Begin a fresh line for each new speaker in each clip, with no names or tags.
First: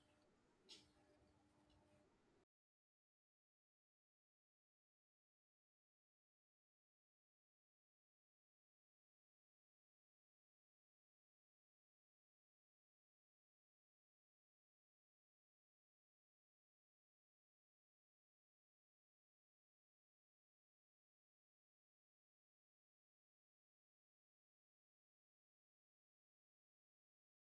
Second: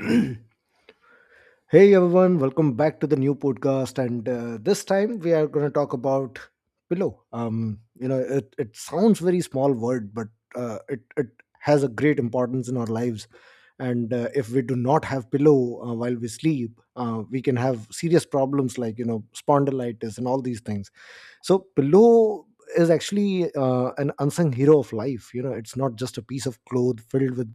Hey everyone, welcome back to the new podcast. And this time we are going to talk about pillow. You know, it sounds very small word, but it has a great importance in our lives. And if we do not have pillow while we sleep, we can have serious problems like, you know, spondylitis and all these things. So pillow is actually an unsung hero of life. You know, it's not just a piece of cloth filled with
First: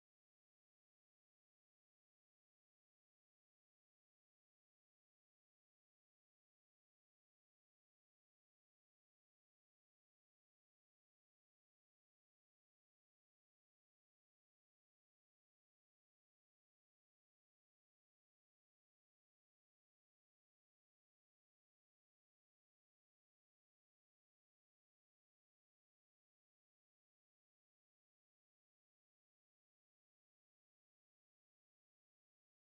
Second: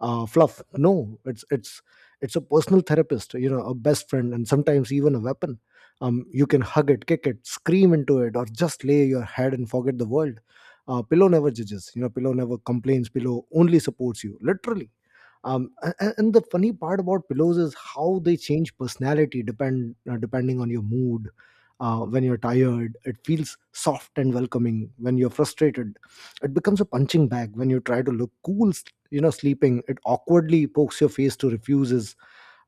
fluff. No, it's it's a personal therapist, you know, a best friend, and sometimes even a weapon. You can hug it, kick it, scream into it, or just lay your head and forget the world. Pillow never judges, you know. Pillow never complains. Pillow only supports you, literally. And the funny part about pillows is how they change personality depending on your mood. When you're tired, it feels soft and welcoming. When you're frustrated, it becomes a punching bag. When you try to look cool, you know, sleeping, it awkwardly pokes your face, to refuses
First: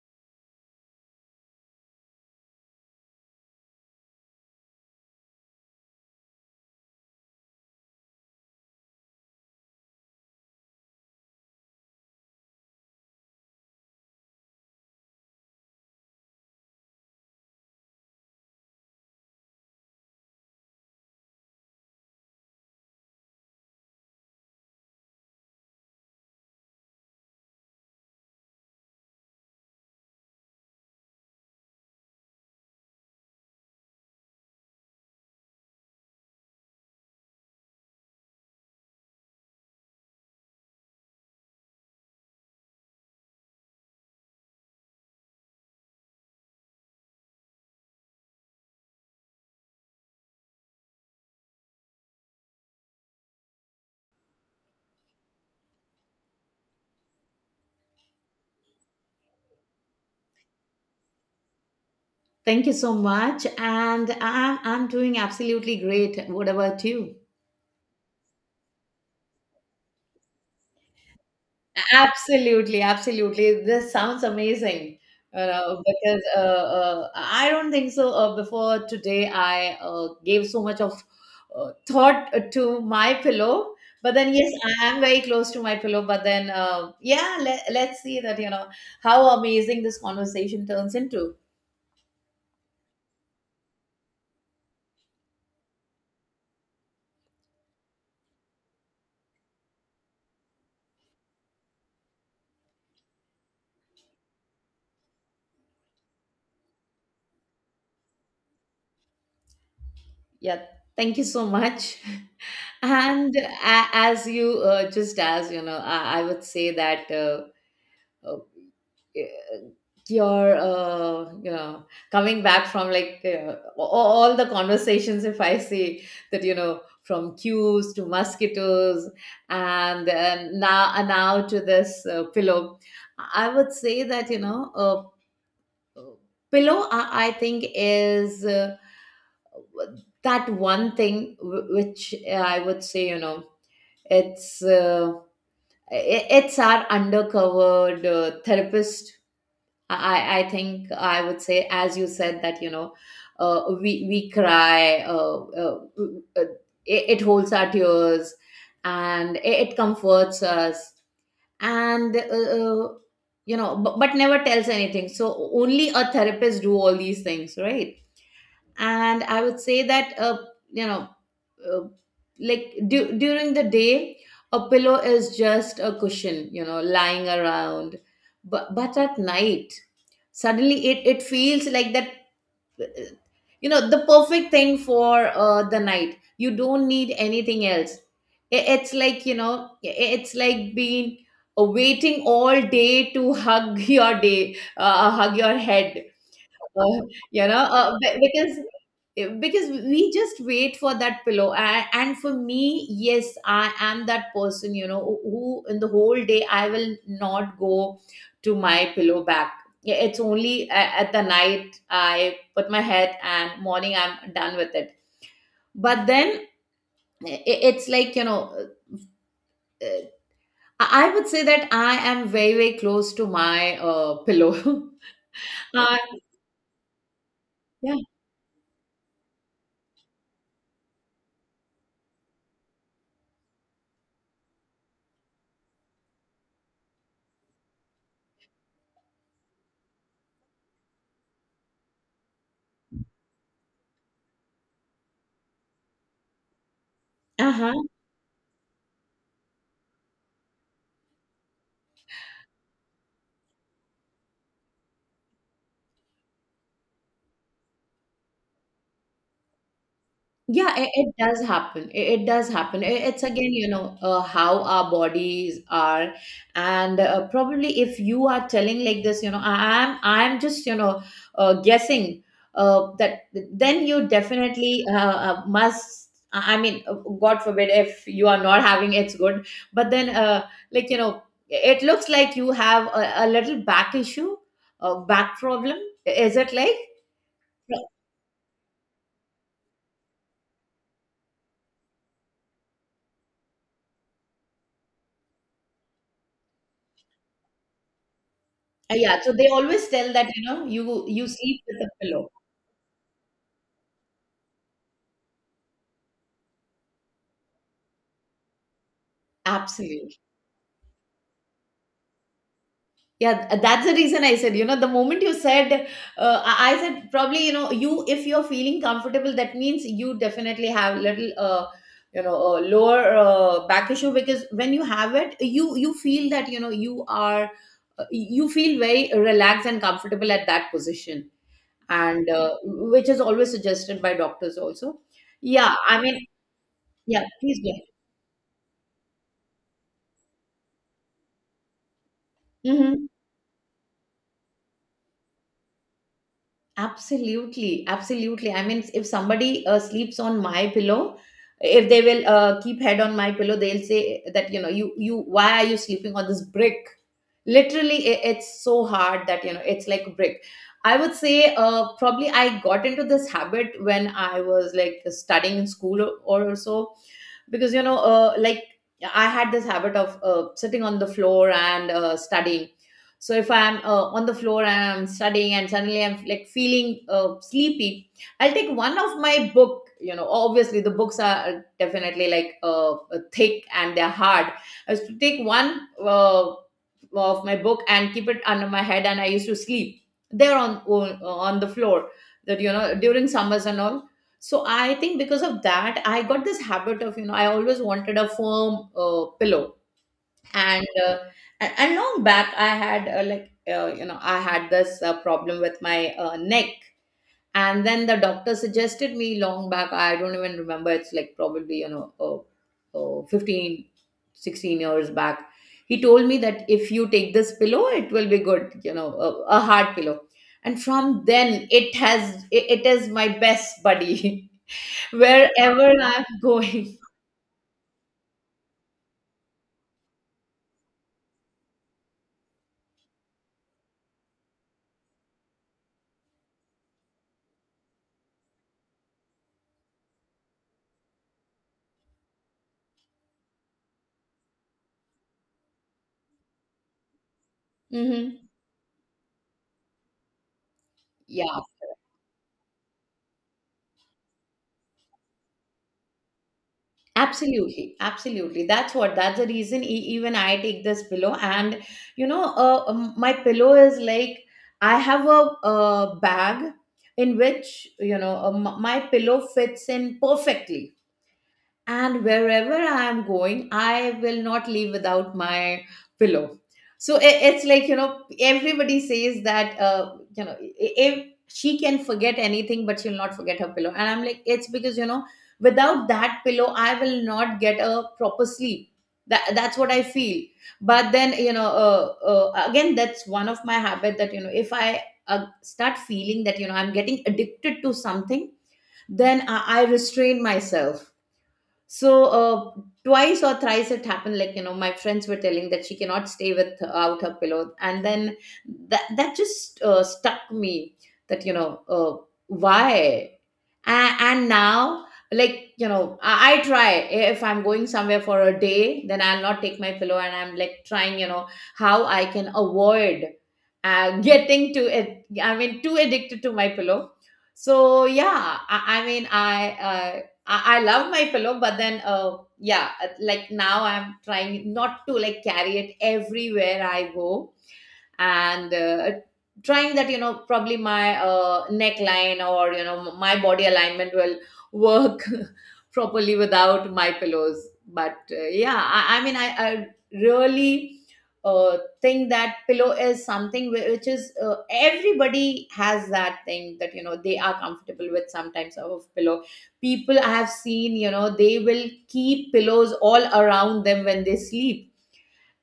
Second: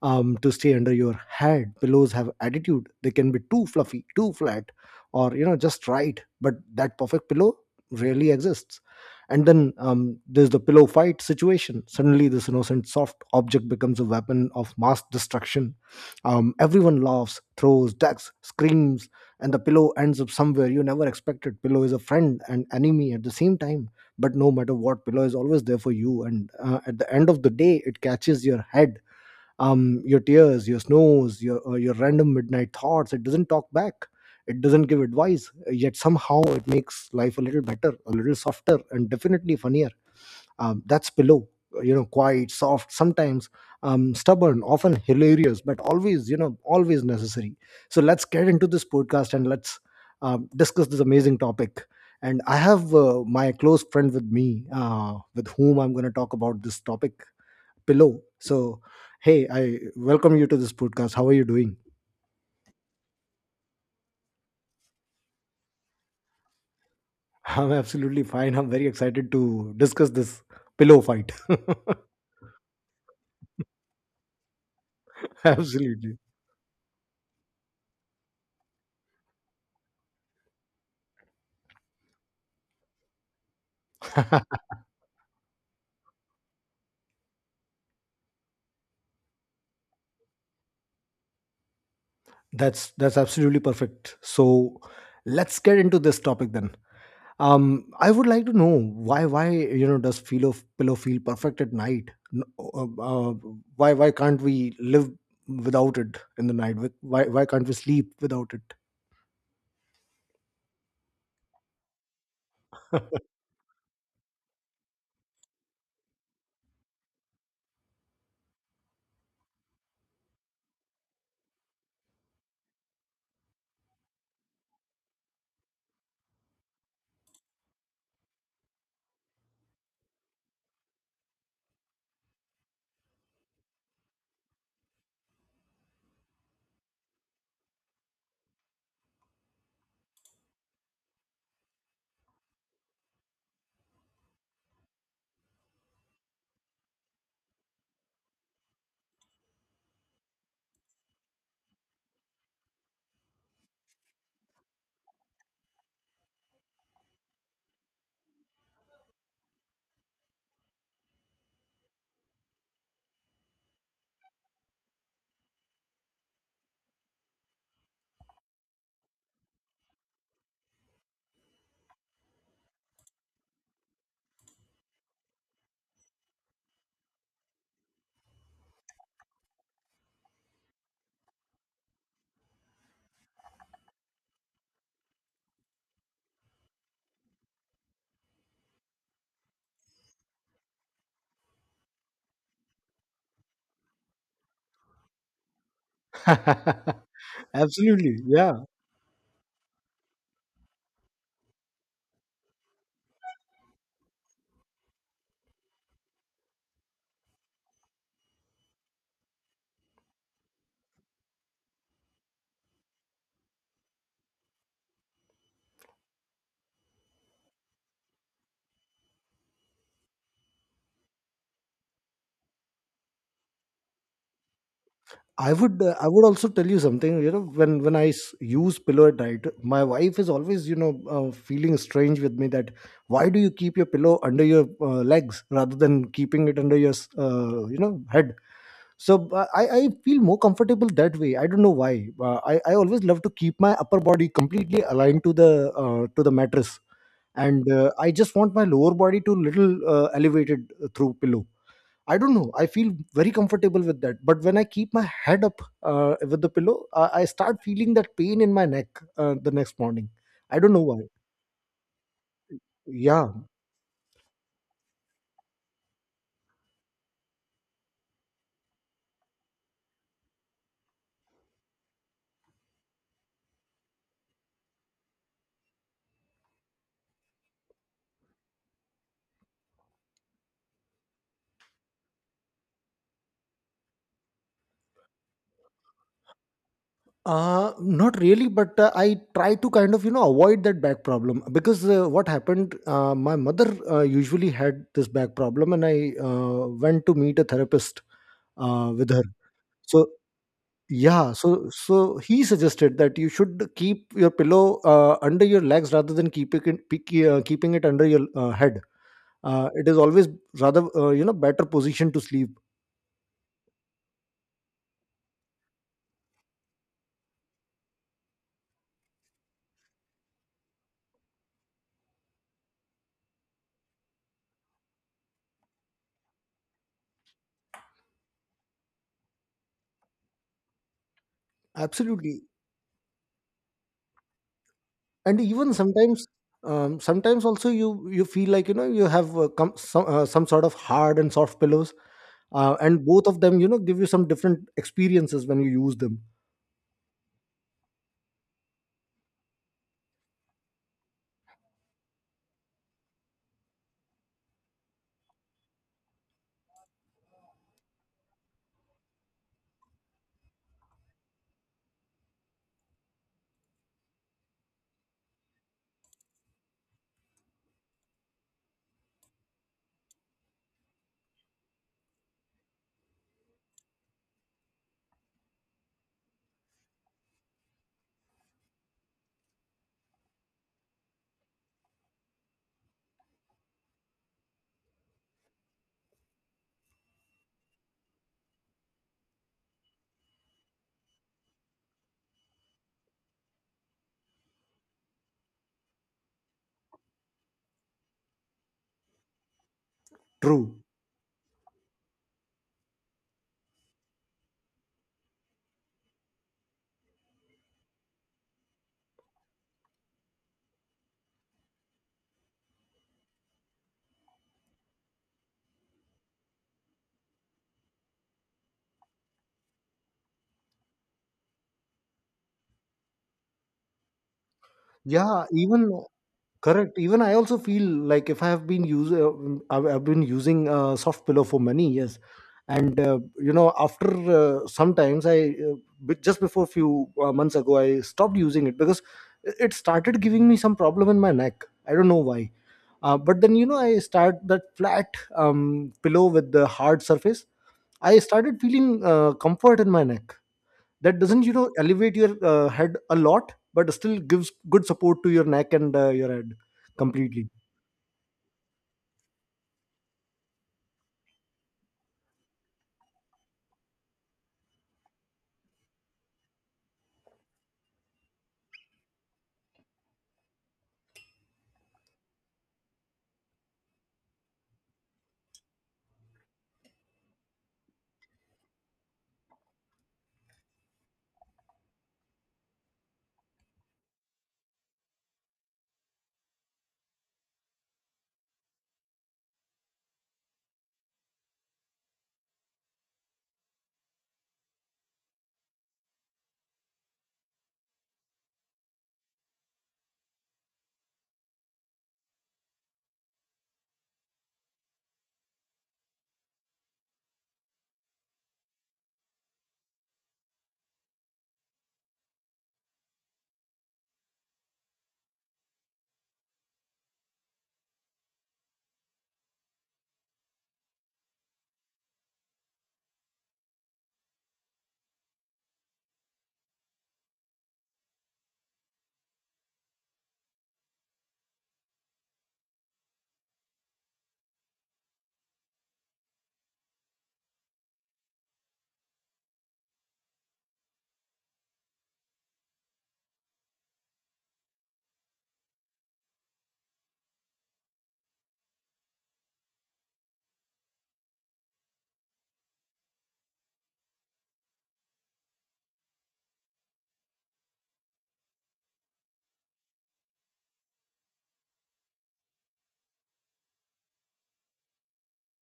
to stay under your head. Pillows have attitude. They can be too fluffy, too flat, or, you know, just right, but that perfect pillow rarely exists. And then there's the pillow fight situation. Suddenly this innocent soft object becomes a weapon of mass destruction. Everyone laughs, throws, ducks, screams, and the pillow ends up somewhere you never expected. Pillow is a friend and enemy at the same time, but no matter what, pillow is always there for you, and at the end of the day it catches your head, your tears, your snores, your random midnight thoughts. It doesn't talk back. It doesn't give advice. Yet somehow it makes life a little better, a little softer, and definitely funnier. That's pillow. You know, quiet, soft, sometimes stubborn, often hilarious, but always, you know, always necessary. So let's get into this podcast, and let's discuss this amazing topic. And I have my close friend with me, with whom I'm going to talk about this topic, pillow. So, hey, I welcome you to this podcast. How are you doing?
Thank you so much. And I'm doing absolutely great. What about you?
I'm absolutely fine. I'm very excited to discuss this pillow fight.
Absolutely, absolutely. This sounds amazing.
Absolutely.
Because I don't think so. Before today, I gave so much of thought to my pillow. But then, yes, I am very close to my pillow. But then, yeah, let's see that, you know, how amazing this conversation turns into.
That's absolutely perfect. So, let's get into this topic then. I would like to know why, you know, does feel of pillow feel perfect at night? Why can't we live without it in the night? Why can't we sleep without it?
Yeah, thank you so much. As you just as you know, I would say that uh, your you know coming back from like all the conversations. If I see that you know from cues to mosquitoes and now and now to this pillow, I would say that uh, pillow. I think is that one thing which I would say you know it's. It's our undercovered therapist. I think I would say as you said that you know we cry uh, it holds our tears, and it comforts us, and uh, you know, but never tells anything, so only a therapist do all these things, right? And I would say that you know uh, like during the day, a pillow is just a cushion, you know, lying around, but at night, suddenly it feels like that uh, you know, the perfect thing for the night. You don't need anything else. It's like you know, it's like being waiting all day to hug your day, hug your head. Uh, you know,
Absolutely, yeah.
because we just wait for that pillow, and for me, yes, I am that person, you know, who in the whole day I will not go to my pillow back. Yeah, it's only at the night I put my head, and morning I'm done with it. But then i- it's like you know, uh, I would say that I am very very close to my pillow.
I would uh,
uh,
I would also tell you something. You know, when when
yeah
I s- use pillow at night, my wife is always, you know, feeling strange with me that why do you keep your pillow under your legs rather than keeping it under your you know, head. So I feel more comfortable that way. I don't know why. I always love to keep my upper body completely aligned to the mattress, and
uh-huh.
I just want my lower body to little elevated through pillow. I don't know. I feel very comfortable with that. But when I keep my head up with the pillow, I start feeling that pain in my neck the next morning. I don't
Yeah,
know
it,
why.
it does happen. It does happen. It's
Yeah.
again, you know, how our bodies are, and probably if you are telling like this, you know, I'm I'm just you know guessing that then you definitely must. I mean, God forbid if you are not having, it's good, but then like you know, it looks like you have a little back issue, a back problem. Is it like?
Not really, but I try to kind of, you know, avoid that back problem because what happened, my mother usually had this back problem, and I went to meet a therapist with
Yeah,
her.
so they always
So
tell that, you know, you
yeah,
you
so
sleep with a
so
pillow.
he suggested that you should keep your pillow under your legs rather than keeping it under your head. It is
Absolutely.
always rather you know, better position to sleep.
Yeah, that's the reason I said, you know, the moment you said, I said probably, you know, you if you're feeling comfortable, that means you definitely have little, you know, lower back issue, because when you have it, you feel that, you know, you are, you feel very relaxed and comfortable at that position, and
Absolutely,
which is always suggested by doctors also.
and even
Yeah, I mean,
sometimes
yeah,
sometimes
please
also you feel like, you know, you have some sort of hard and soft pillows, and
go.
both of them, you know, give you some different experiences when you use them.
Absolutely, absolutely. I mean, if somebody sleeps on my pillow, if they will keep head on my pillow, they'll say that you know, you why are you sleeping on this brick? Literally, I it's so hard that you know, it's like a brick. I would say probably I got into this habit when I was like studying in school, or so, because you know like I had this habit of sitting on the floor and studying. So if I'm on the floor and I'm studying and suddenly I'm like feeling sleepy, I'll take one of my book, you know, obviously the books are definitely like thick, and they're hard. I used to take one uh, of my book and keep it under my head, and I used to sleep there on the floor. That you know, during summers and all, so I think because of that, I got this habit of, you know, I always wanted a firm pillow.
True.
And, and long back, I had you know, I had this problem with my neck. And then the doctor suggested me long back, I don't even remember, it's like probably, you know, 15, 16 years back. He told me that if you take this pillow, it will be good, you know, a hard pillow. And from then, it has, it is my best buddy.
Yeah,
Wherever
even
I'm
correct.
going.
Even I also feel like if I have been use, I've been using soft pillow for many years, and you know, after sometimes I just before few months ago, I stopped using it because it started giving me some problem in my neck. I don't know why. But then, you know, I start that flat pillow with the hard surface. I
Hmm.
started feeling comfort in my neck. That doesn't, you
Yeah,
know, elevate your head a lot, but still gives good support to your neck and your head completely.
absolutely, absolutely. That's what. That's the reason. Even I take this pillow, and you know, my pillow is like I have a bag in which you know, my pillow fits in perfectly. And wherever I am going, I will not leave without my pillow. So it's like you know, everybody says that you know, if she can forget anything but she'll not forget her pillow, and I'm like it's because you know, without that pillow I will not get a proper sleep. That that's what I feel, but then you know again, that's one of my habit that you know, if I start feeling that you know, I'm getting addicted to something, then I restrain myself. So twice or thrice it happened, like you know, my friends were telling that she cannot stay without her pillow, and then that that just stuck me, that you know why. And now, like you know, I try, if I'm going somewhere for a day then I'll not take my pillow, and I'm like trying you know how I can avoid getting to it, I mean too addicted to my pillow. So yeah I mean I love my pillow, but then, yeah, like now I'm trying not to like carry it everywhere I go. And trying that you know, probably my neckline or you know my body alignment will work properly without my pillows. But yeah I mean i really think that pillow is something which is everybody has that thing that you know they are comfortable with, sometimes of pillow. People I have seen, you know, they will keep pillows all around them when they sleep.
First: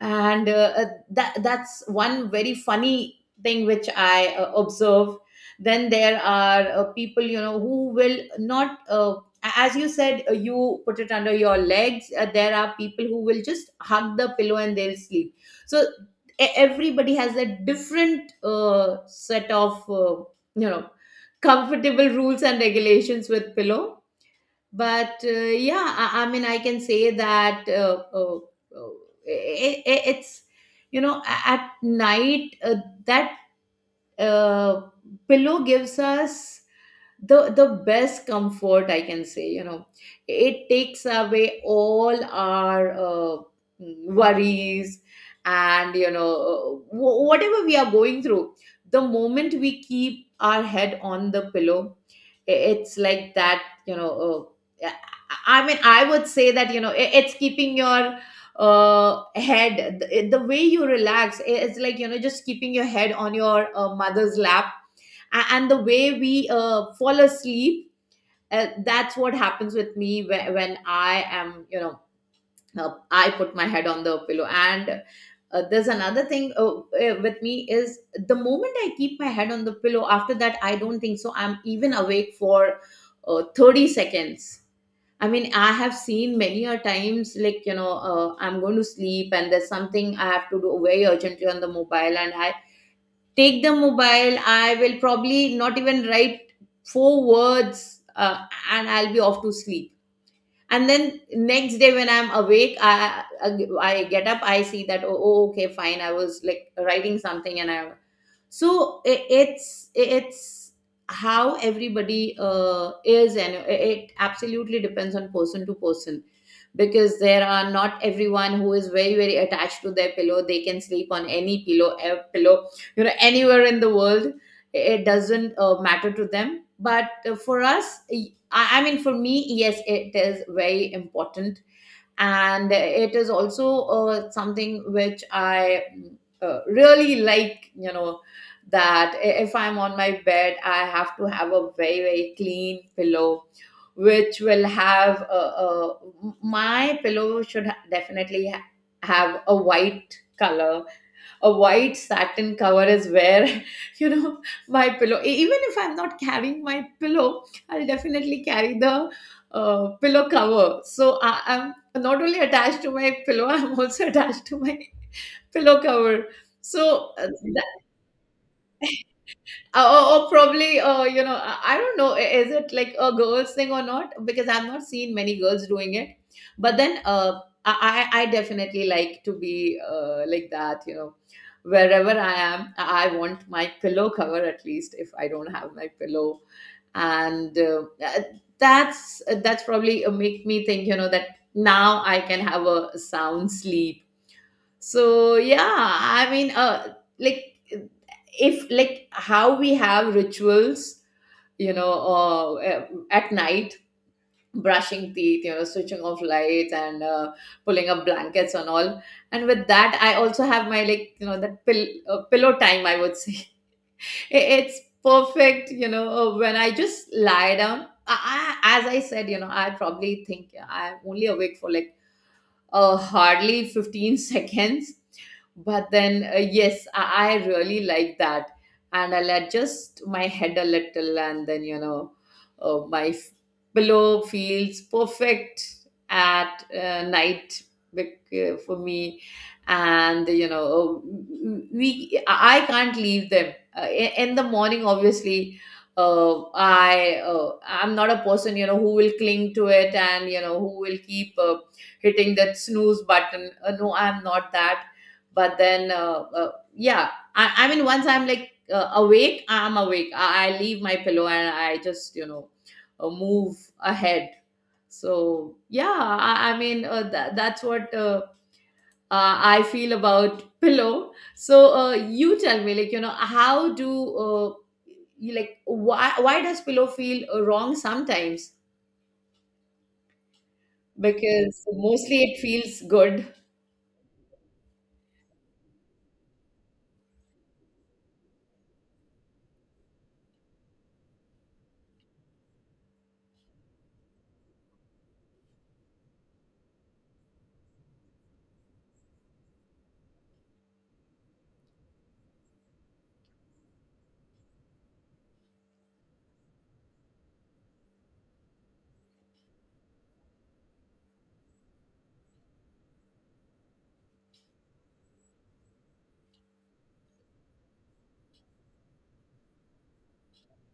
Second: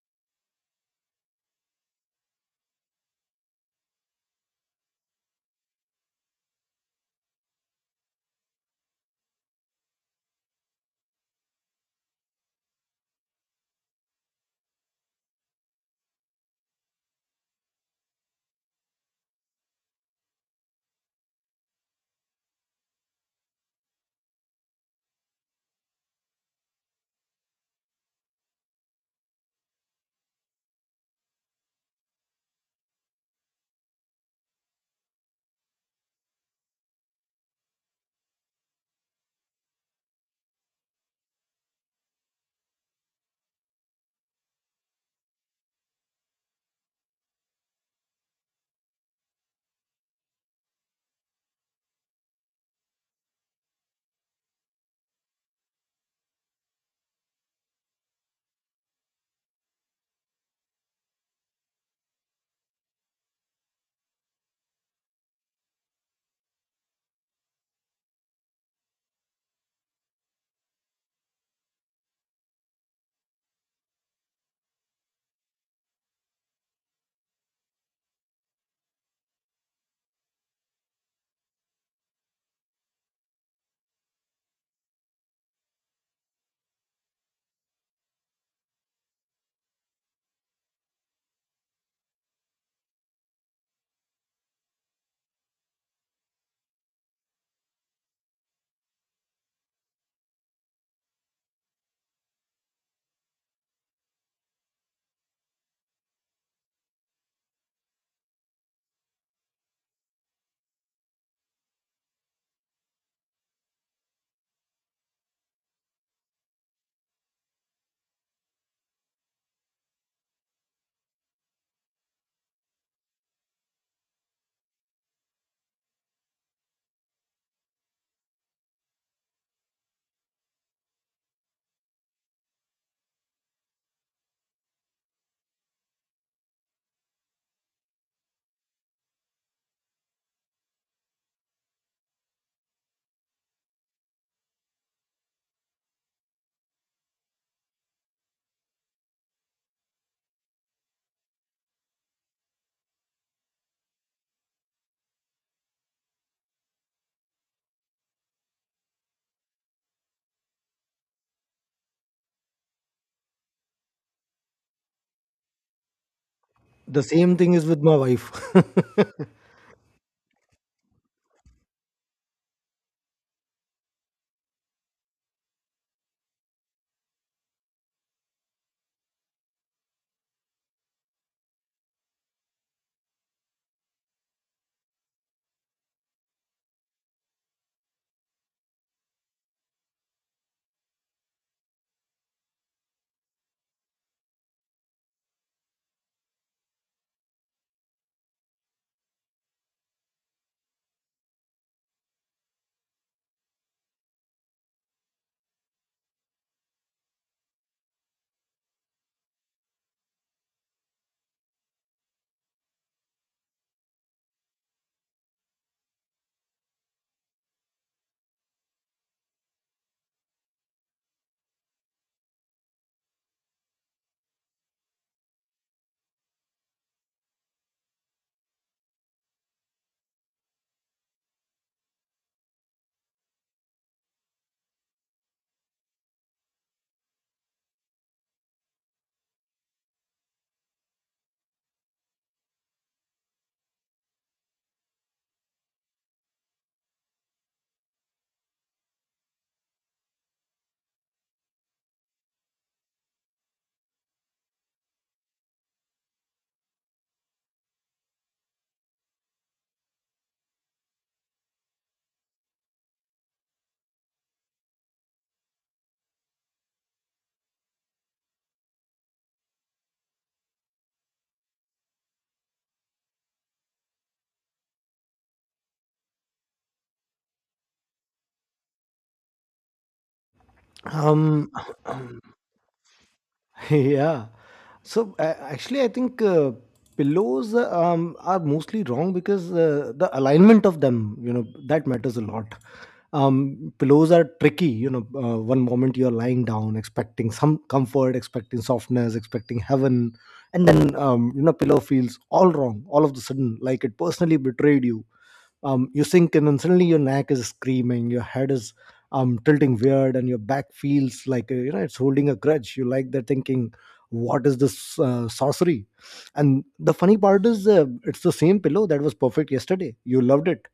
And that that's one very funny thing which I observe. Then there are people you know who will not as you said you put it under your legs. There are people who will just hug the pillow and they'll sleep. So e- everybody has a different set of you know, comfortable rules and regulations with pillow. But yeah I mean I can say that it's you know at night that uh, pillow gives us the best comfort I can say, you know. It takes away all our worries, and you know, whatever we are going through. The moment we keep our head on the pillow, it's like that you know, uh, yeah, I mean I would say that you know, it's keeping your head the, way you relax. It's like you know, just keeping your head on your mother's lap. And the way we fall asleep. That's what happens with me when, I am you know I put my head on the pillow. And there's another thing with me is, the moment I keep my head on the pillow, after that, I don't think so I'm even awake for 30 seconds. I mean, I have seen many a times, like, you know, I'm going to sleep and there's something I have to do very urgently on the mobile, and I take the mobile. I will probably not even write four words and I'll be off to sleep. And then next day when I'm awake, I get up, I see that, oh, oh, okay, fine, I was like writing something. And I, so it's how everybody is. And it absolutely depends on person to person, because there are, not everyone who is very very attached to their pillow, they can sleep on any pillow, a pillow, you know, anywhere in the world. It doesn't matter to them. But for us, I mean, for me, yes, it is very important. And it is also something which I really like, you know, that if I'm on my bed, I have to have a very very clean pillow, which will have my pillow should definitely have a white color, a white satin cover is where you know, my pillow. Even if I'm not carrying my pillow, I'll definitely carry the pillow cover. So I'm not only attached to my pillow, I'm also attached to my pillow cover.
The
So
same thing is with my wife.
or probably, you know, I don't know, is it like a girls thing or not, because I've not seen many girls doing it. But then I definitely like to be like that, you know. Wherever I am, I want my pillow cover, at least if I don't have my pillow. And that's that's probably make me think, you know, that now I can have a sound sleep. So yeah, I mean, like, if like how we have rituals, you know, at night, brushing teeth, you know, switching off lights, and pulling up blankets and all. And with that, I also have my, like, you know, that pillow time, I would say. It's perfect. You know, when I just lie down, I, as I said, you know, I probably think, yeah, I'm only awake for like hardly 15 seconds. But then yes, I really like that. And I'll adjust my head a little, and then, you know, uh, my f- pillow feels perfect at night, for me. And you know, we I can't leave them in the morning obviously. Uh, I'm not a person, you know, who will cling to it, and you know, who will keep hitting that snooze button. No, I'm not that. But then, yeah, I mean, once I'm like awake, I'm awake. I leave my pillow and I just, you know, move ahead. So, yeah, I mean, that's what I feel about pillow. So, you tell me, like, you know, how do you, like, why does pillow feel wrong sometimes?
um,
Because mostly it feels good.
yeah. So actually, I think pillows are mostly wrong because the alignment of them, you know, that matters a lot. Pillows are tricky. You know, one moment you're lying down, expecting some comfort, expecting softness, expecting heaven, and then you know, pillow feels all wrong all of the sudden, like it personally betrayed you. You sink in and suddenly your neck is screaming, your head is tilting weird, and your back feels like, you know, it's holding a grudge. You like that, thinking, what is this sorcery? And the funny part is, it's the same pillow that was perfect yesterday. You loved it,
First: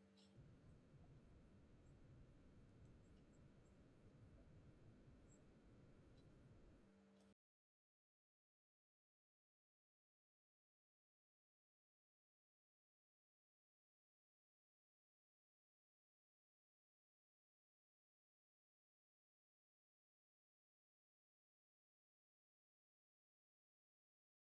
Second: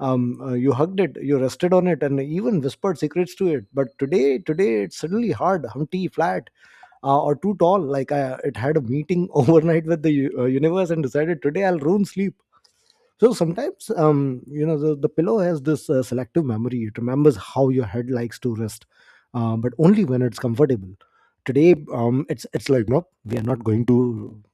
you hugged it, you rested on it, and even whispered secrets to it. But today, today it's suddenly hard, humpty, flat, or too tall, like I, it had a meeting overnight with the universe and decided today I'll ruin sleep. So sometimes, you know, the pillow has this selective memory. It remembers how your head likes to rest, but only when it's comfortable. Today it's like, nope, we are not going to,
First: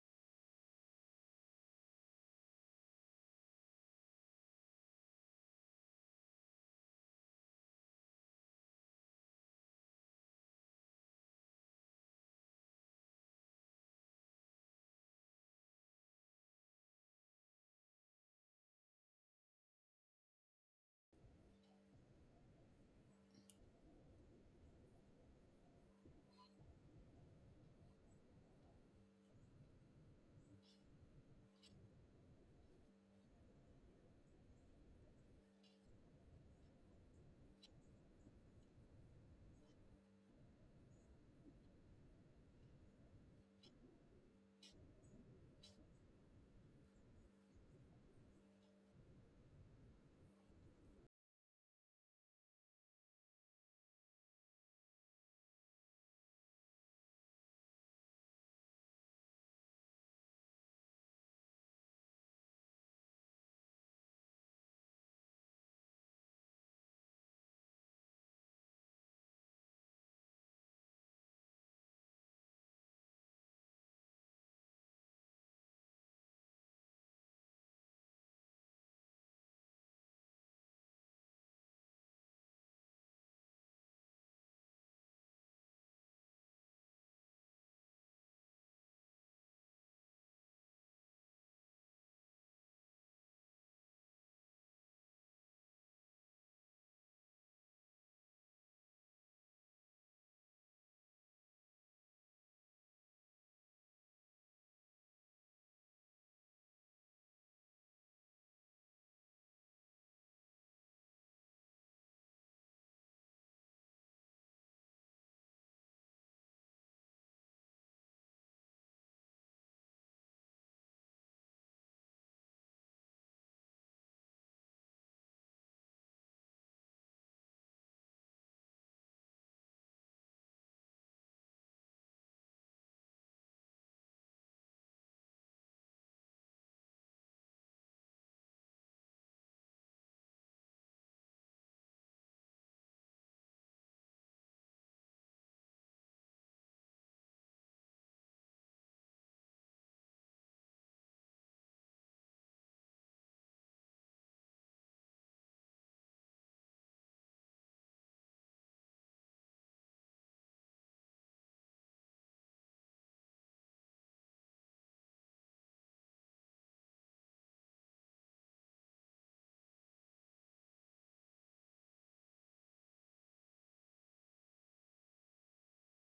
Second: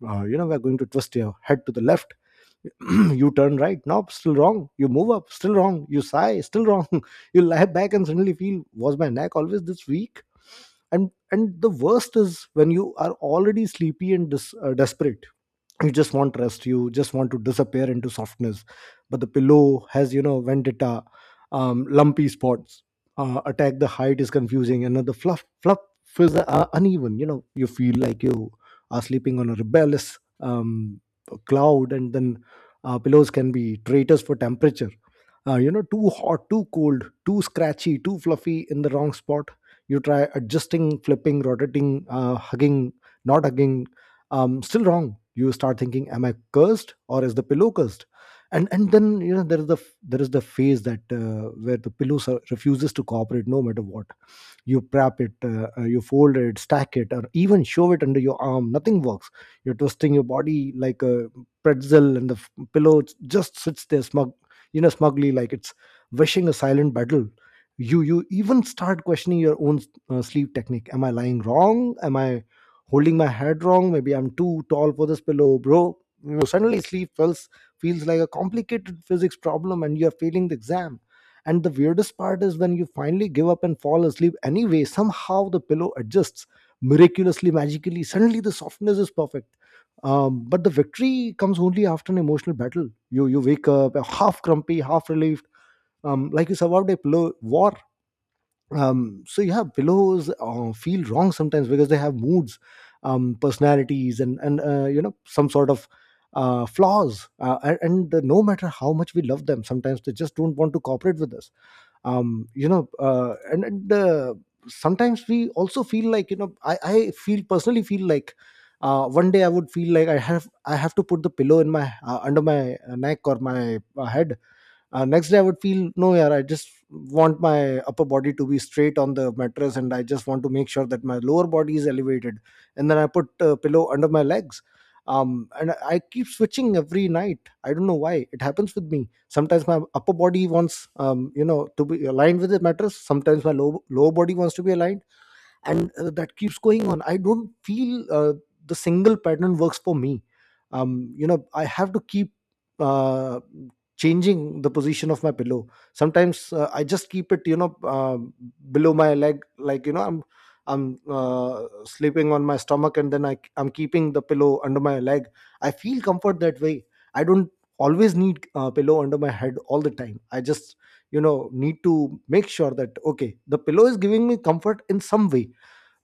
you know, we're going to twist your head to the left. You turn right, nope, still wrong. You move up, still wrong. You sigh, still wrong. You lie back and suddenly feel, was my neck always this weak? And the worst is when you are already sleepy and desperate. You just want rest, you just want to disappear into softness, but the pillow has, you know, vendetta. Lumpy spots attack, the height is confusing, and the fluff is uneven. You know, you feel like you are sleeping on a rebellious cloud. And then pillows can be traitors for temperature. You know, too hot, too cold, too scratchy, too fluffy in the wrong spot. You try adjusting, flipping, rotating, hugging, not hugging, still wrong. You start thinking, am I cursed, or is the pillow cursed? And then, you know, there is the phase that where the pillow refuses to cooperate no matter what. You prep it, you fold it, stack it, or even shove it under your arm. Nothing works. You're twisting your body like a pretzel, and the pillow just sits there smug, you know, smugly, like it's wishing a silent battle. You even start questioning your own sleep technique. Am I lying wrong? Am I holding my head wrong? Maybe I'm too tall for this pillow, bro. You know, suddenly sleep feels like a complicated physics problem and you're failing the exam. And the weirdest part is, when you finally give up and fall asleep anyway, somehow the pillow adjusts, miraculously, magically. Suddenly the softness is perfect. But the victory comes only after an emotional battle. You wake up half grumpy, half relieved, like you survived a pillow war. So yeah, pillows feel wrong sometimes because they have moods, personalities, and you know, some sort of flaws. And no matter how much we love them, sometimes they just don't want to cooperate with us. You know and Sometimes we also feel like I feel personally feel like one day I would feel like I have I have to put the pillow in my under my neck or my head. Next day I would feel no, yeah, I just want my upper body to be straight on the mattress, and I just want to make sure that my lower body is elevated and then I put a pillow under my legs. um and I keep switching every night. I don't know why it happens with me. Sometimes my upper body wants to be aligned with the mattress, sometimes my lower body wants to be aligned, and that keeps going on. I don't feel the single pattern works for me. You know, I have to keep uh, changing the position of my pillow. Sometimes I just keep it, below my leg, like, you know, I'm sleeping on my stomach and then I'm keeping the pillow under my leg. I feel comfort that way. I don't always need a pillow under my head all the time. I just, you know, need to make sure that okay, the pillow is giving me comfort in some way,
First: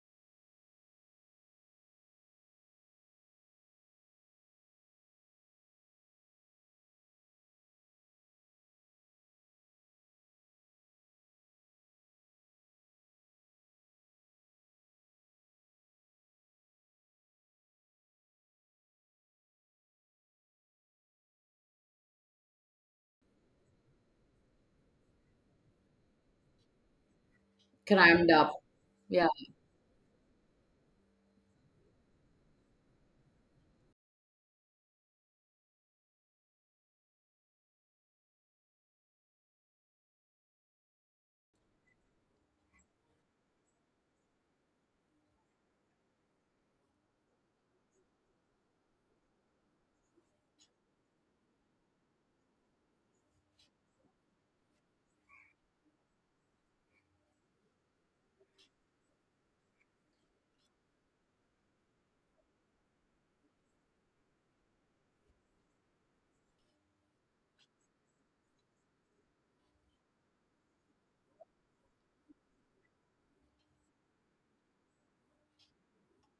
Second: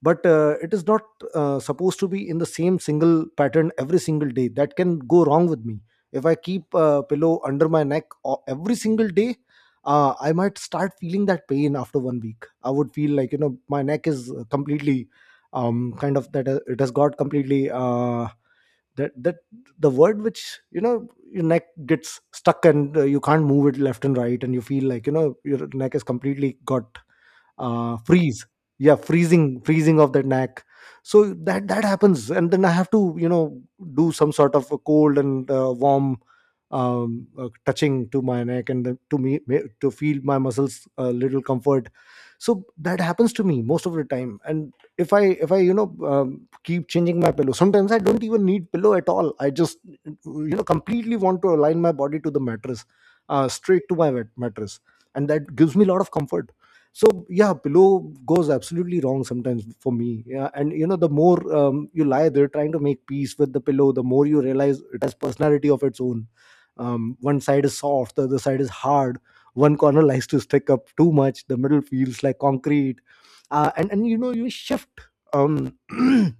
but it is not supposed to be in the same single pattern every single day. That can go wrong with me. If I keep a pillow under my neck every single day, I might start feeling that pain. After 1 week I would feel like, you know, my neck is completely kind of that it has got completely that that the word which, you know, your neck gets stuck and you can't move it left and right and you feel like, you know, your neck is completely got
Crammed
freeze.
up.
Yeah,
Yeah.
freezing, freezing of the neck. So that that happens, and then I have to, you know, do some sort of a cold and warm touching to my neck and then to to feel my muscles a little comfort. So that happens to me most of the time. And if I, you know, keep changing my pillow, sometimes I don't even need pillow at all. I just, you know, completely want to align my body to the mattress, straight to my wet mattress, and that gives me a lot of comfort. So yeah, pillow goes absolutely wrong sometimes for me. Yeah, and you know, the more you lie there trying to make peace with the pillow, the more you realize it has personality of its own. One side is soft, the other side is hard. One corner likes to stick up too much, the middle feels like concrete. And you know, you shift, um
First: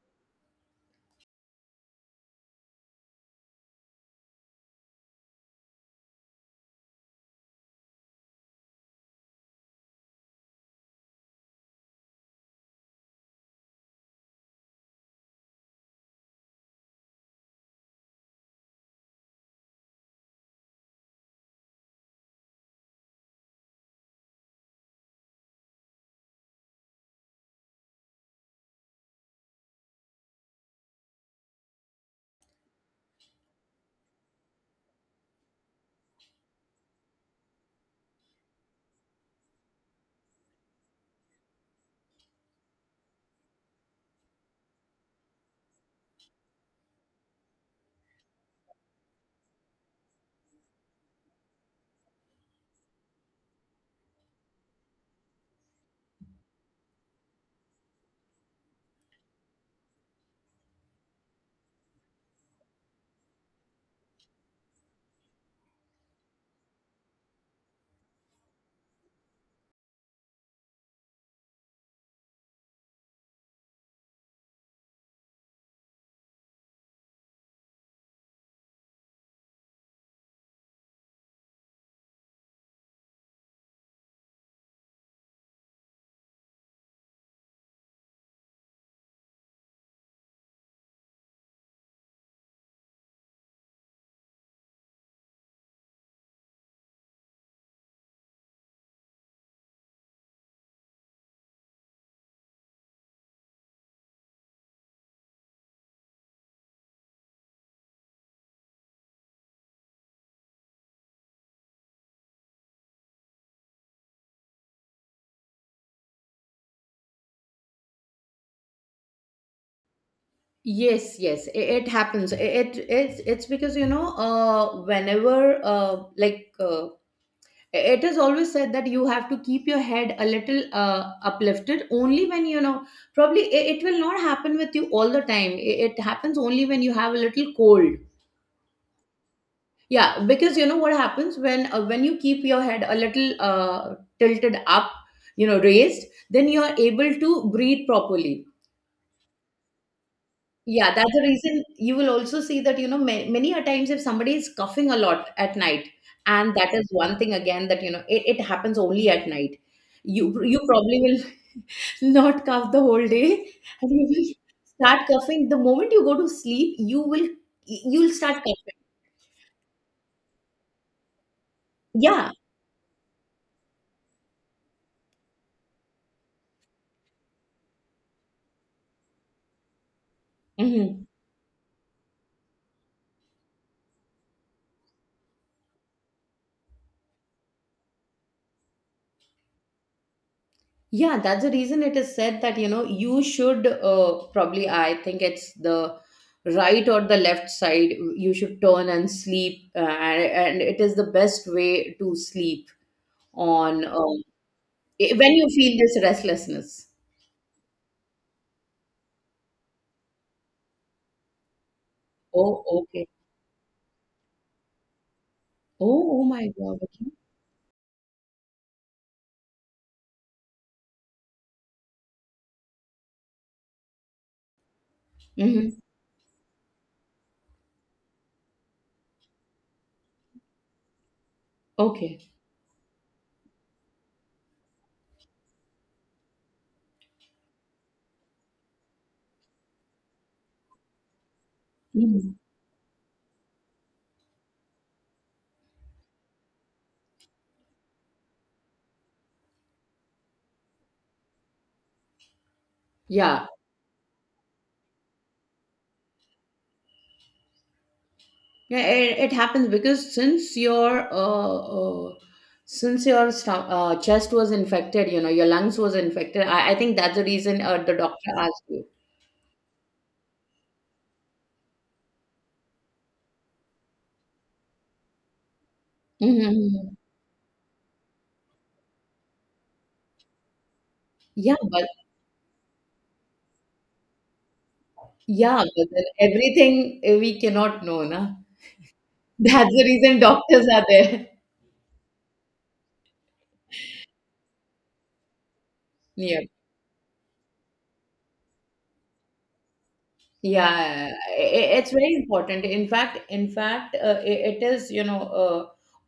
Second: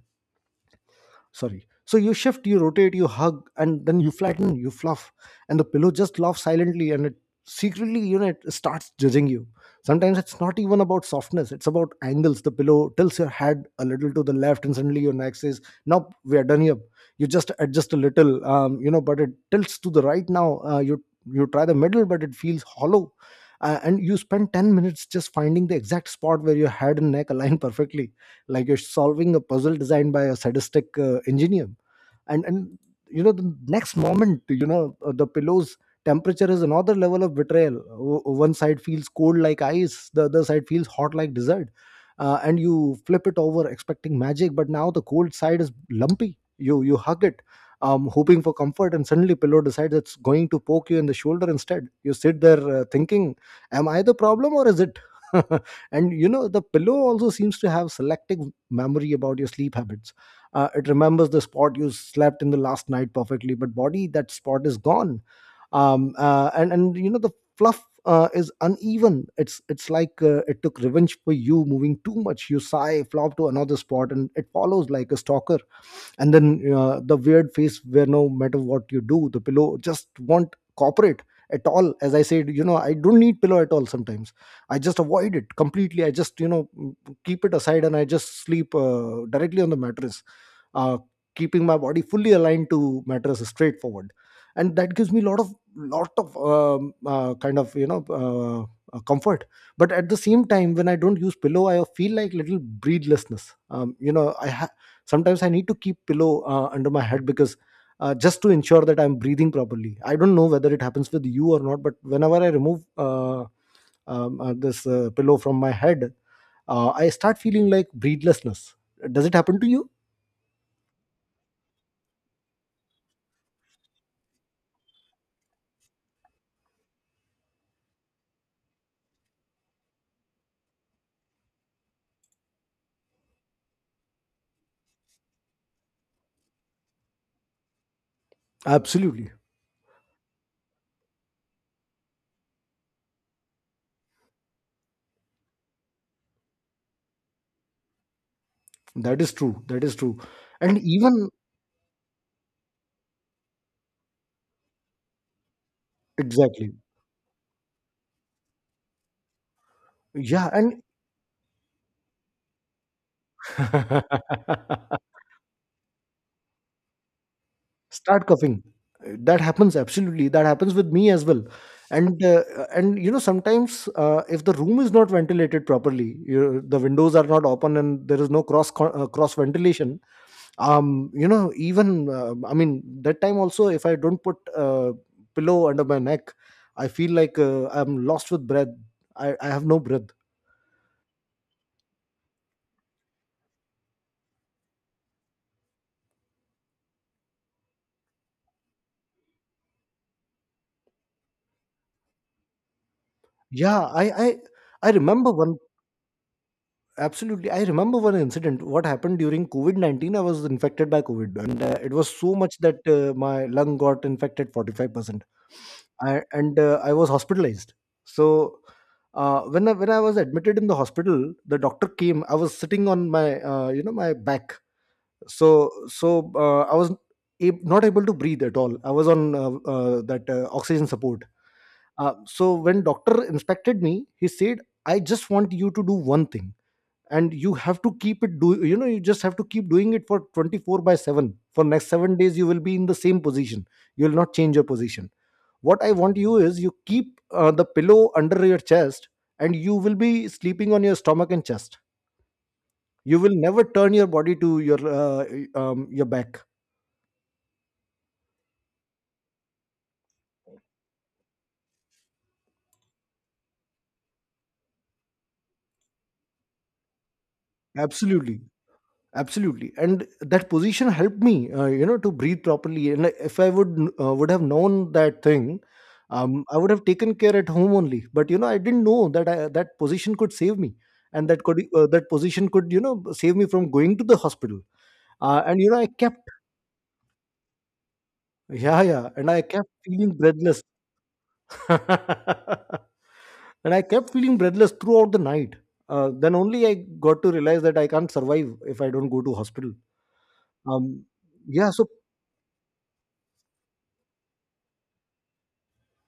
sorry, so you shift, you rotate, you hug, and then you flatten, you fluff, and the pillow just laughs silently, and it secretly, you know, it starts judging you. Sometimes it's not even about softness, it's about angles. The pillow tilts your head a little to the left and suddenly your neck says nope, we are done here. You just adjust a little, you know, but it tilts to the right now. You you try the middle but it feels hollow. And you spend 10 minutes just finding the exact spot where your head and neck align perfectly, like you're solving a puzzle designed by a sadistic engineer. And you know, the next moment, you know, the pillow's temperature is another level of betrayal. One side feels cold like ice, the other side feels hot like dessert. And you flip it over expecting magic, but now the cold side is lumpy. You hug it, hoping for comfort, and suddenly pillow decides it's going to poke you in the shoulder instead. You sit there thinking, am I the problem or is it? And you know, the pillow also seems to have selective memory about your sleep habits. It remembers the spot you slept in the last night perfectly, but body, that spot is gone. And you know, the fluff is uneven. It's like it took revenge for you moving too much. You sigh, flop to another spot, and it follows like a stalker. And then the weird face, where no matter what you do, the pillow just won't cooperate at all. As I said, you know, I don't need pillow at all sometimes. I just avoid it completely. I just, you know, keep it aside and I just sleep directly on the mattress, uh, keeping my body fully aligned to mattress, straightforward, and that gives me a lot of kind of, you know, comfort. But at the same time, when I don't use pillow, I feel like little breathlessness. You know, I, sometimes I need to keep pillow under my head because just to ensure that I'm breathing properly. I don't know whether it happens with you or not, but whenever I remove uh, this pillow from my head, I start feeling like breathlessness. Does it happen to you?
Yes, yes, it happens. It's because, you know, whenever like it is always said that you have to keep your head a little uplifted. Only when, you know, probably it will not happen with you all the time. It happens only when you have a little cold.
Absolutely.
Yeah, because you know what happens, when you keep your head a little tilted up, you know, raised, then you are able to breathe properly.
That is true, that is true. And
Yeah, that's the
even
reason, you will also see that, you know, many a times, if somebody is coughing a lot at night, and
exactly,
that is one thing again that, you know, it happens only at night. You
yeah,
you
and
probably will not cough the whole day, and you will start coughing. The moment you go to sleep, you will, you'll
start
start
coughing.
coughing.
That happens, absolutely, that happens with me as well. and
Yeah.
uh, and you know, sometimes if the room is not ventilated properly, you, the windows are not open and there is no cross ventilation,
Hmm.
you know even I mean, that time also, if I don't put pillow under my neck, I feel like I'm lost with breath. I have no breath.
Yeah, that's the reason it is said that, you know, you should probably, I think it's the right or the left side, you should turn and sleep. And it is the best way to sleep
Yeah,
on
i i i remember
when you
one.
feel this restlessness.
Absolutely. I remember one incident. What happened during COVID 19? I was infected by COVID, and it was so much
Oh,
that
okay.
my lung got infected 45%.
Oh, oh my God.
I was
Okay.
hospitalized. So, when I was admitted in the hospital, the doctor came. I was sitting on my, you know, my back,
Hmm.
I was not able to breathe at all. I was on that oxygen support.
Okay.
So when doctor inspected me, he said, "I just want you to do one thing," and you have to keep it, do you know, you just have to keep doing it for 24 by 7 for next 7
Hmm.
days. You will be in the same position, you will not change your position. What I want you is you keep the pillow under your chest, and you will be sleeping on your stomach and chest. You will
Yeah.
never turn your body to your back.
Yeah, it happens because since your chest was infected, you know, your lungs was infected. I think that's the reason the doctor
Absolutely,
asked you.
absolutely. And that position helped me, you know, to breathe properly. And like, if I would would have known that thing, I would have
Hmm.
taken care at home only, but you know, I didn't know that position could save me, and that
Yeah,
could,
but,
that position could, you know, save me from going to the hospital.
yeah,
And you know, I
but then
kept,
everything we cannot know, na.
yeah, yeah, and I kept
That's the
feeling
reason
breathless.
doctors are there.
And I kept feeling breathless throughout the night. Then
Yeah.
only I got to realize that I can't survive if I don't go to hospital. um,
Yeah,
yeah, so
it's very important. In fact, it is, you know,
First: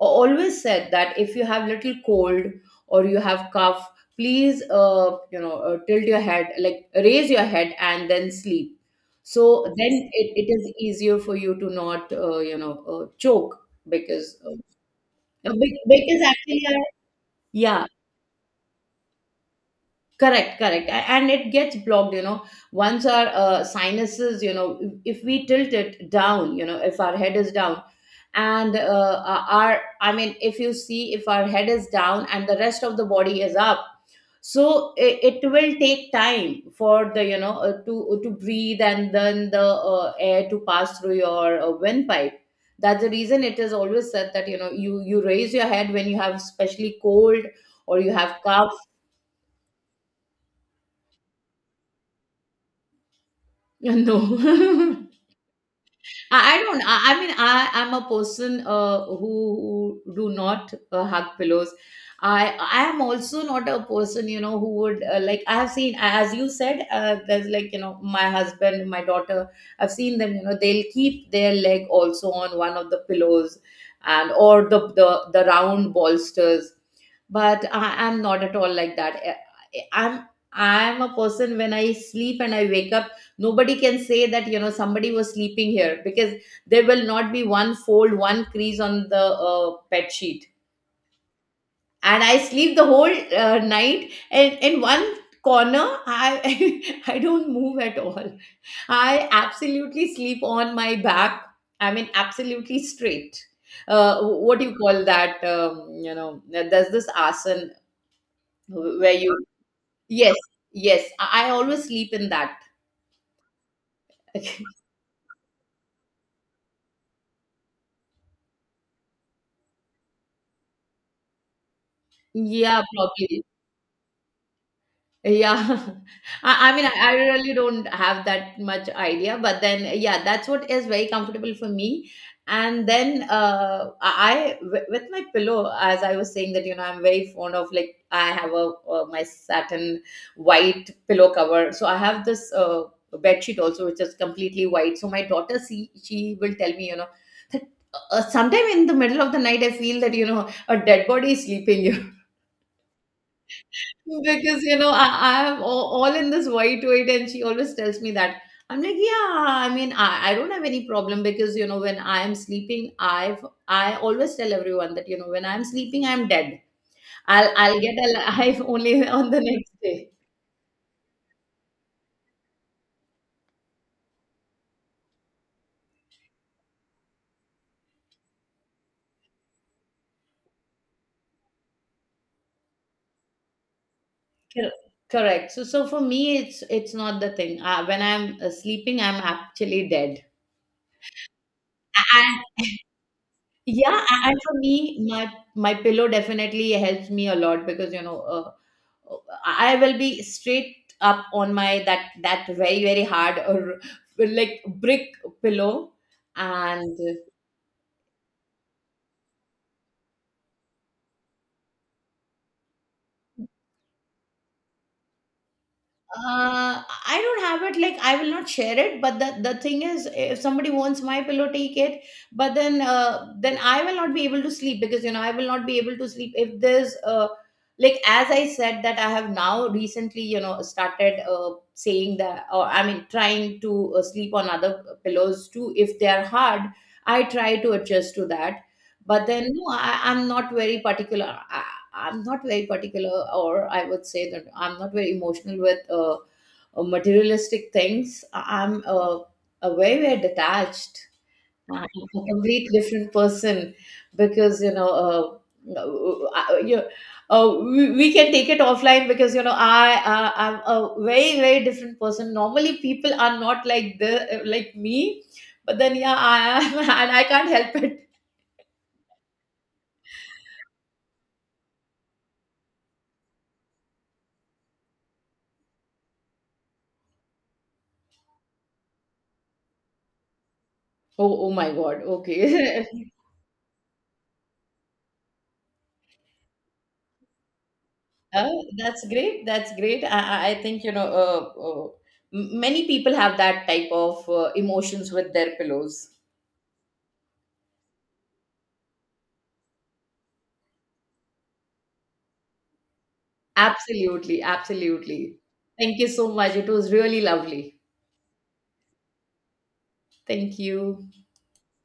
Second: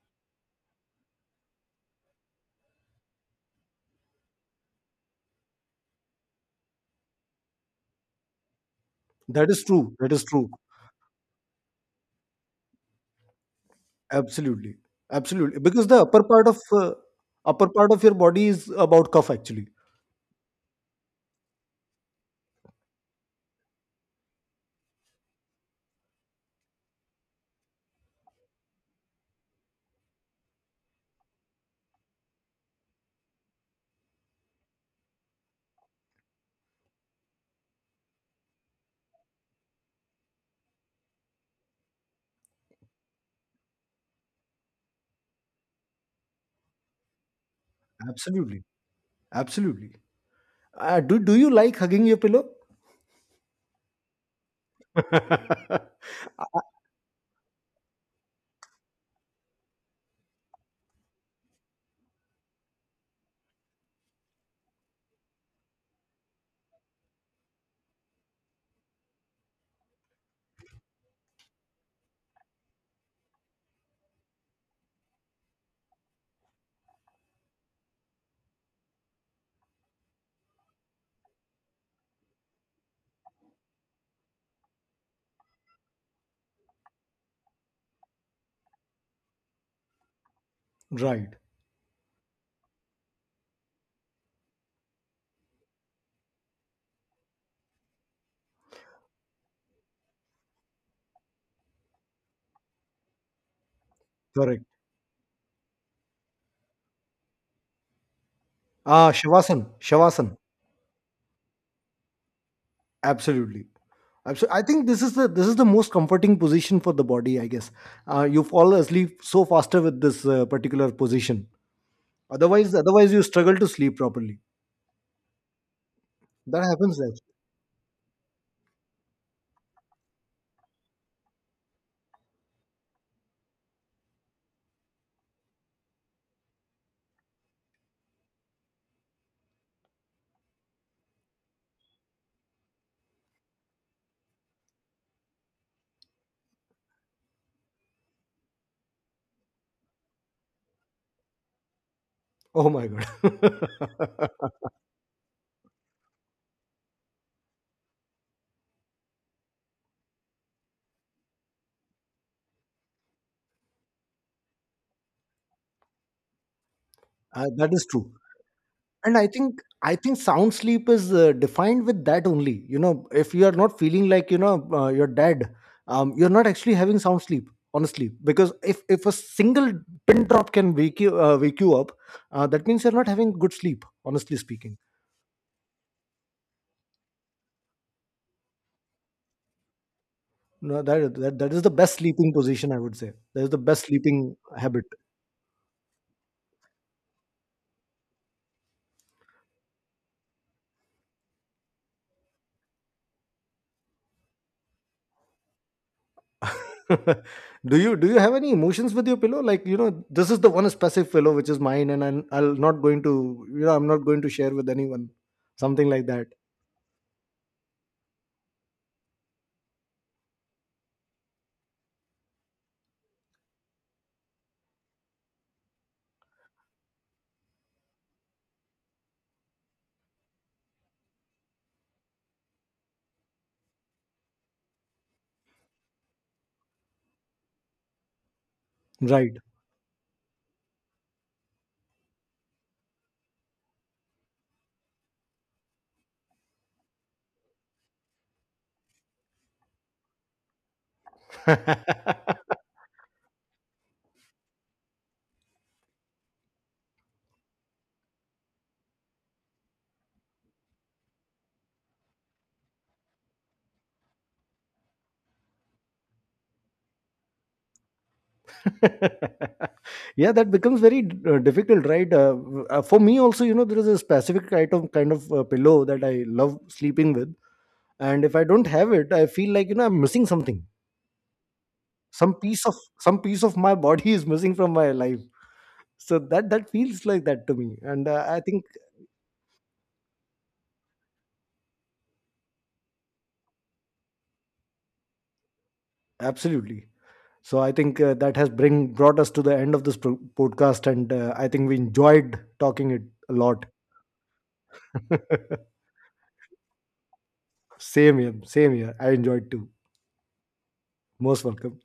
always said that, if you have little cold or you have cough, please, you know, tilt your head, like raise your head and then sleep. So
that is true,
then
that is
it
true.
is easier for you to not, you know, choke because,
Absolutely, absolutely. Because the
because
upper part of,
actually,
upper
yeah,
part of your body is about cuff actually.
correct, correct. And it gets blocked, you know, once our sinuses, you know, if we tilt it down, you know, if our head is down, and our, I mean, if you see if our head is down and the rest of the body is up, so it will take time for the, you know, to breathe, and then the air to pass through your windpipe. That's the reason it is always said that, you know, you raise your head when you have, especially, cold or you have
Absolutely,
cough.
absolutely. Do you like hugging your pillow?
No, I don't. I mean, I am a person who do not hug pillows. I am also not a person, you know, who would like. I have seen, as you said, there's like, you know, my husband, my daughter, I've seen them. You know, they'll keep their leg also on one of the pillows, and or the the round bolsters. But I am not at all like that. Eh, eh, I'm a person, when I sleep and I wake up, nobody can say that, you know, somebody was sleeping here, because there will not be one fold, one crease on the bed sheet.
Right.
And I sleep the whole night, and in one corner, I I don't move at all. I absolutely sleep on my back. I mean, absolutely straight. What
Correct.
do you call that? You know, there's this asan
Ah,
where you,
Shavasana,
yes,
Shavasana.
yes, I always sleep in that.
Absolutely, absolutely. I think this is the most comforting position for the body, I guess. You fall asleep so faster with this particular position.
Yeah,
Otherwise you
probably.
struggle to sleep properly.
Yeah,
That
I mean, I,
happens,
I
actually.
really don't have that much idea, but then, yeah, that's what is very comfortable for me. And then, I with my pillow, as I was saying, that, you know, I'm very fond of, like, I have a, uh, my satin white pillow cover, so I have this bed sheet also, which is completely white. So my daughter, see, she will tell me, you know, that sometime in the middle of the night, I feel that, you know, a dead body is sleeping,
Oh my god.
because, you know, I, I'm all in this white weight, and she always tells me that. I'm like, yeah, I mean, I don't have any problem, because, you know, when I'm sleeping, I've, I always tell everyone that, you know, when I'm sleeping, I'm dead. I'll
That
I'll
is
get
true,
alive only
and I
on the
think
next
I
day.
think sound sleep is defined with that only. You know, if you are not feeling like, you know, you're dead, you're not actually having sound sleep, honestly. Because if a single pin drop can wake you up, that means you're not having good sleep, honestly
Cor-
speaking.
Correct. So, so for me, it's not the thing. When I'm sleeping, I'm actually dead.
No, that is the best sleeping
And
position, I would say. That is the best
yeah,
sleeping
and for
habit.
me, my pillow definitely helps me a lot, because you know, I will be straight up on my that very very hard or like brick pillow and
Do you have any emotions with your pillow, like, you know, this is the one specific pillow which is mine and I'm not going to, you know, I'm not going to share with anyone, something like that?
uh, I don't have it. Like, I will not share it. But the thing is, if somebody wants my pillow, take it. But then I will not be able to sleep, because, you know, I will not be able to sleep if there's like, as I said that I have now recently, you know, started saying that, or I mean trying to sleep on other pillows too if they are hard. I try to adjust to that. But
Right.
then, no, I'm not very particular. I'm not very particular, or I would say that I'm not very emotional with materialistic things. I'm a very, very detached, I'm a complete different person, because, you know, uh, you we can take it offline, because, you know, I I'm a very very different person. Normally people are not like the like me, but then yeah, I am, and I can't help it.
Yeah, that becomes very difficult, right? For me also, you know, there is a specific item kind of pillow that I love sleeping with, and if I don't have it, I feel like, you know, I'm missing something.
Oh, oh my God.
Some piece of
Okay.
some piece of my body is missing from my life. So that that feels like that to me. And I think
Oh, that's great. That's great. I think, you know, many people have that type of emotions with their pillows.
absolutely. So I think that has bring brought us to the end of this podcast, and I think we enjoyed talking it a lot.
Absolutely. Absolutely. Thank you so much. It was really lovely.
Same here, same here. I enjoyed too.
Thank you.
Most welcome.